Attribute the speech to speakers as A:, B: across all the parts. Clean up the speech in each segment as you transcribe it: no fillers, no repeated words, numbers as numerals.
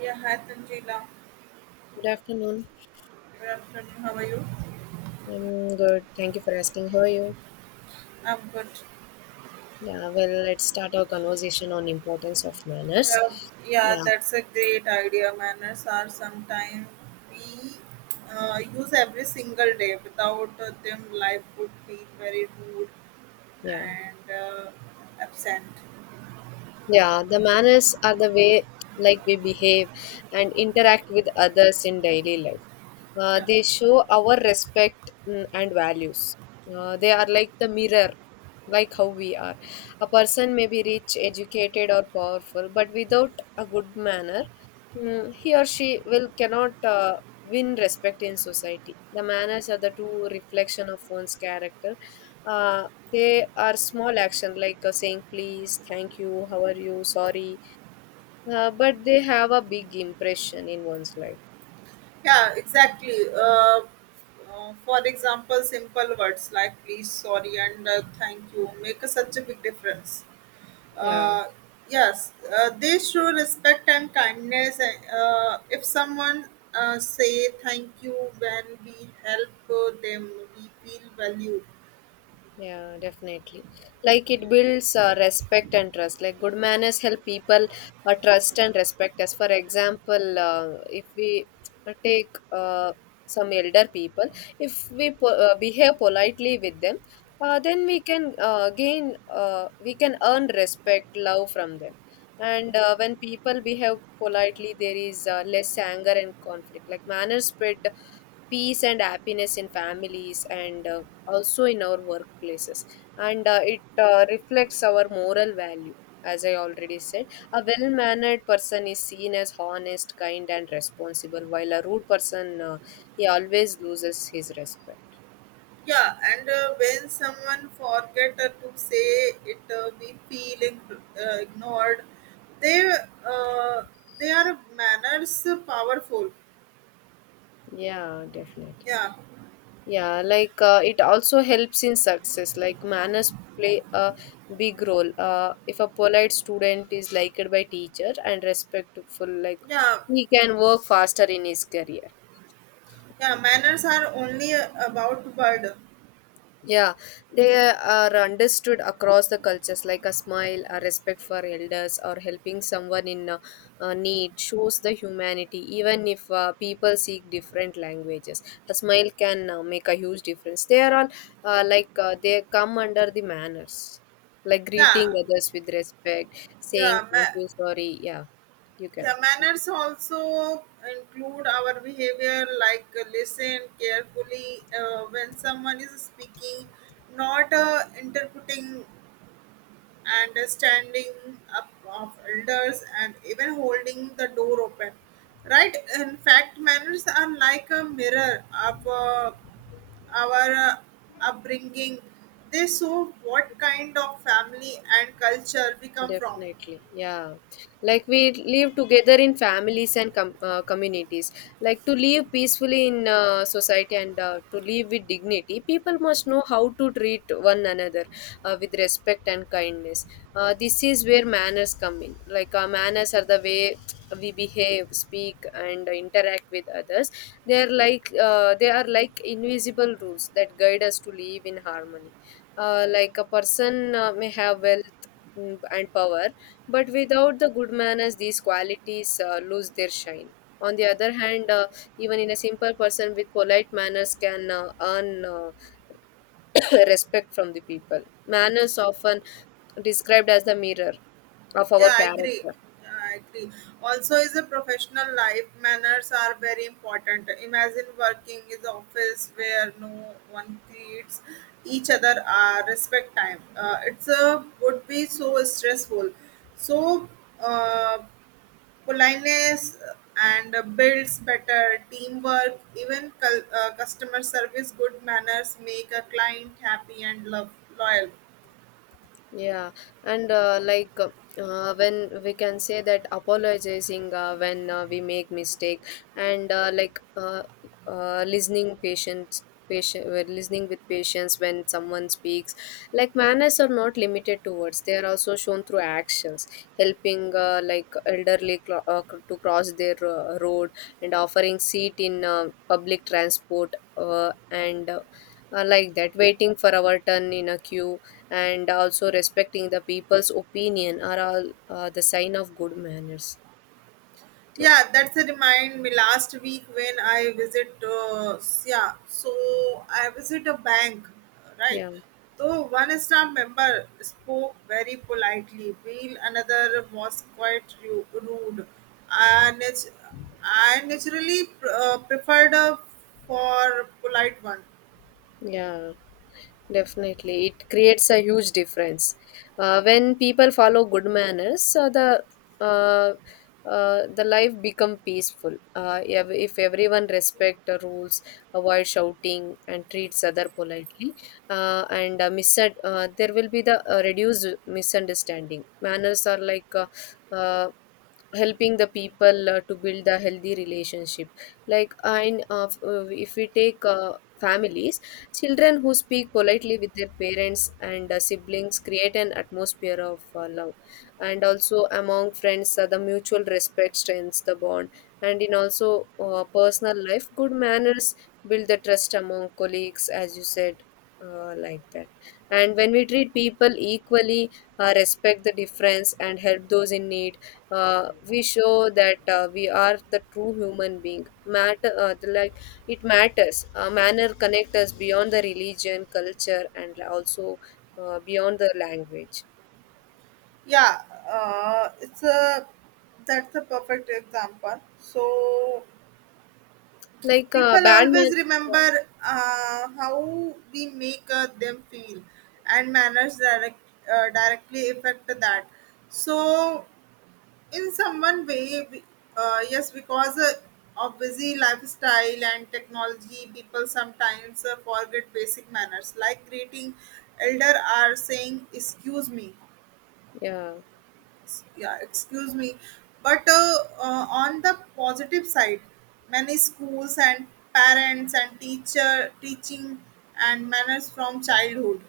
A: Yeah, hi Tanjila.
B: Good afternoon.
A: Good afternoon. How are you?
B: I'm good. Thank you for asking. How are you?
A: I'm good.
B: Yeah, well, let's start our conversation on importance of manners.
A: Yeah, yeah,
B: Yeah,
A: that's a great idea. Manners are sometimes we use every single day. Without them, life would feel very rude
B: yeah,
A: and absent.
B: yeah. The manners are the way like we behave and interact with others in daily life.
A: Yeah,
B: They show our respect and values. They are like the mirror, like how we are. A person may be rich, educated, or powerful, but without a good manner, he or she will cannot win respect in society. The manners are the true reflection of one's character. Uh, they are small action like saying please, thank you, how are you, sorry, but they have a big impression in one's life.
A: yeah, exactly. For example, simple words like please, sorry, and thank you make a, such a big difference.
B: Yeah.
A: uh, yes, they show respect and kindness. If someone say thank you when we help them, we feel valued.
B: Yeah, definitely. Like it builds respect and trust. Like good manners help people trust and respect us. For example, if we take some elder people, if we behave politely with them, then we can we can earn respect, love from them. And when people behave politely, there is less anger and conflict. Like manners spread peace and happiness in families and also in our workplaces, and it reflects our moral value, as I already said. A well mannered person is seen as honest, kind, and responsible, while a rude person, he always loses his respect.
A: Yeah, and when someone forget to say it, we feel ignored. They uh, they are manners powerful.
B: Yeah, definitely.
A: Yeah,
B: Yeah, like it also helps in success. Like manners play a big role. Uh, if a polite student is liked by teacher and respectful, like
A: yeah,
B: he can work faster in his career.
A: yeah. Manners are only about word.
B: Yeah, they are understood across the cultures, like a smile, a respect for elders, or helping someone in need shows the humanity, even if people speak different languages. A smile can make a huge difference. They are all, they come under the manners, like greeting
A: Yeah,
B: others with respect, saying
A: yeah.
B: thank
A: Ma-
B: you, sorry. Yeah, you
A: Yeah,
B: can.
A: manners also include our behavior like listen carefully when someone is speaking, not interpreting and standing up of elders and even holding the door open. Right? In fact, manners are like a mirror of our upbringing. They show what kind of family and culture we come from.
B: Definitely, yeah. Like we live together in families and communities. Like to live peacefully in society and to live with dignity, people must know how to treat one another with respect and kindness. This is where manners come in. Like, manners are the way we behave, speak, and interact with others. They are like invisible rules that guide us to live in harmony. Like a person may have wealth and power, but without the good manners, these qualities lose their shine. On the other hand, even in a simple person with polite manners can earn respect from the people. Manners often described as the mirror of our
A: Yeah, I agree.
B: character.
A: Yeah, I agree. Also, is a professional life manners are very important. Imagine working in the office where no one treats each other respect time. It's a would be so stressful. So uh, politeness and builds better teamwork. Even customer service, good manners make a client happy and love loyal.
B: Yeah, and when we can say that apologizing, when we make mistake, and listening patience patient, listening with patience when someone speaks. Like manners are not limited to words, they are also shown through actions: helping like elderly, to cross their road, and offering seat in public transport, and like that, waiting for our turn in a queue, and also respecting the people's opinion are all the sign of good manners.
A: Yeah, that's a remind me last week when I visit yeah, so I visit a bank, right?
B: Yeah,
A: So one staff member spoke very politely, while another was quite rude. I, nat- I naturally preferred a for polite one.
B: yeah, definitely. It creates a huge difference. Uh, when people follow good manners, uh, the life become peaceful. Uh, if everyone respect the rules, avoid shouting, and treats other politely, there will be the reduced misunderstanding. Manners are like uh, helping the people to build a healthy relationship, like. And if we take families, children who speak politely with their parents and siblings create an atmosphere of love. And also among friends, the mutual respect strengthens the bond. And in also personal life, good manners build the trust among colleagues, as you said, like that. And when we treat people equally, respect the difference, and help those in need, we show that we are the true human being matter, like it matters. Uh, manner connect us beyond the religion, culture, and also beyond the language.
A: Yeah, it's a that's a perfect example. So
B: Like,
A: people
B: bad man.
A: always
B: Yeah,
A: remember how we make them feel and manners directly affect that. So in someone way yes, because of busy lifestyle and technology people sometimes forget basic manners like greeting elder are saying excuse me.
B: yeah.
A: Yeah Excuse me. But on the positive side many schools and parents and teacher teaching and manners from childhood.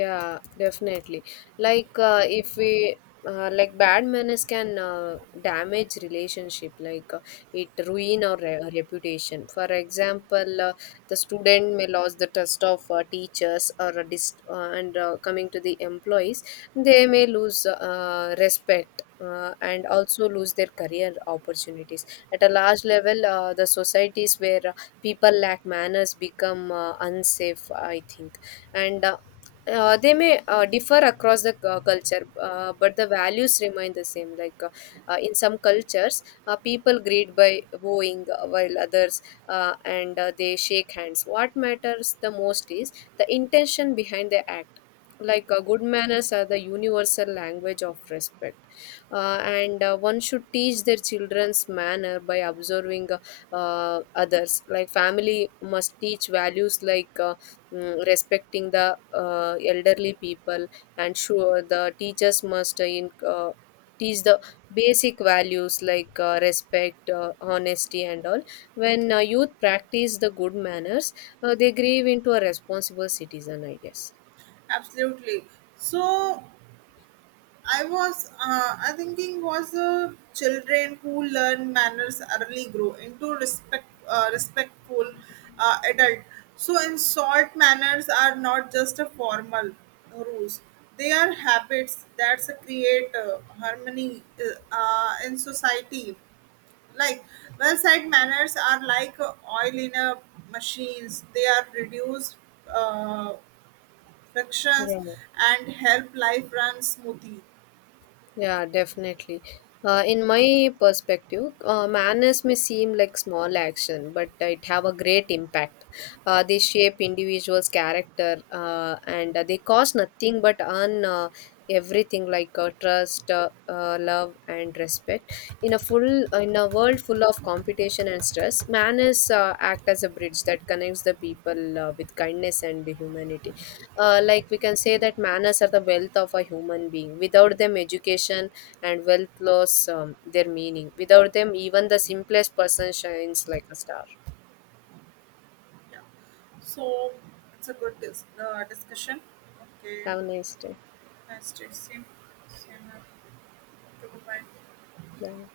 B: Yeah, definitely. Like, if we like bad manners can damage relationship, like, it ruin our re reputation. For example, the student may lose the trust of teachers, or a dis and coming to the employees, they may lose respect. And also lose their career opportunities at a large level. Uh, the societies where people lack manners become unsafe, I think. And they may differ across the culture, but the values remain the same. Like, in some cultures, people greet by bowing, while others, and they shake hands. What matters the most is the intention behind the act. Like, good manners are the universal language of respect, and one should teach their children's manner by observing others. Like family must teach values like. Respecting the elderly people, and sure the teachers must teach the basic values like respect, honesty, and all. When youth practice the good manners, they grieve into a responsible citizen, I guess.
A: Absolutely. So I was I thinking was children who learn manners early grow into respectful adult. So in short, manners are not just a formal rules; they are habits that create harmony in society. Like well said, manners are like oil in a machines. They are reduced uh, frictions
B: Yeah.
A: and help life run smoothly.
B: Yeah, definitely. In my perspective, manners may seem like small action, but it have a great impact. They shape individuals' character, and they cost nothing but earn everything, like trust, love, and respect. In a world full of competition and stress, manners act as a bridge that connects the people with kindness and humanity. Like we can say that manners are the wealth of a human being. Without them, education and wealth lose their meaning. Without them, even the simplest person shines like a star.
A: Yeah. So it's a good discussion. Okay.
B: Have a nice day.
A: Nice to see you. See you now. Okay, goodbye.
B: Bye.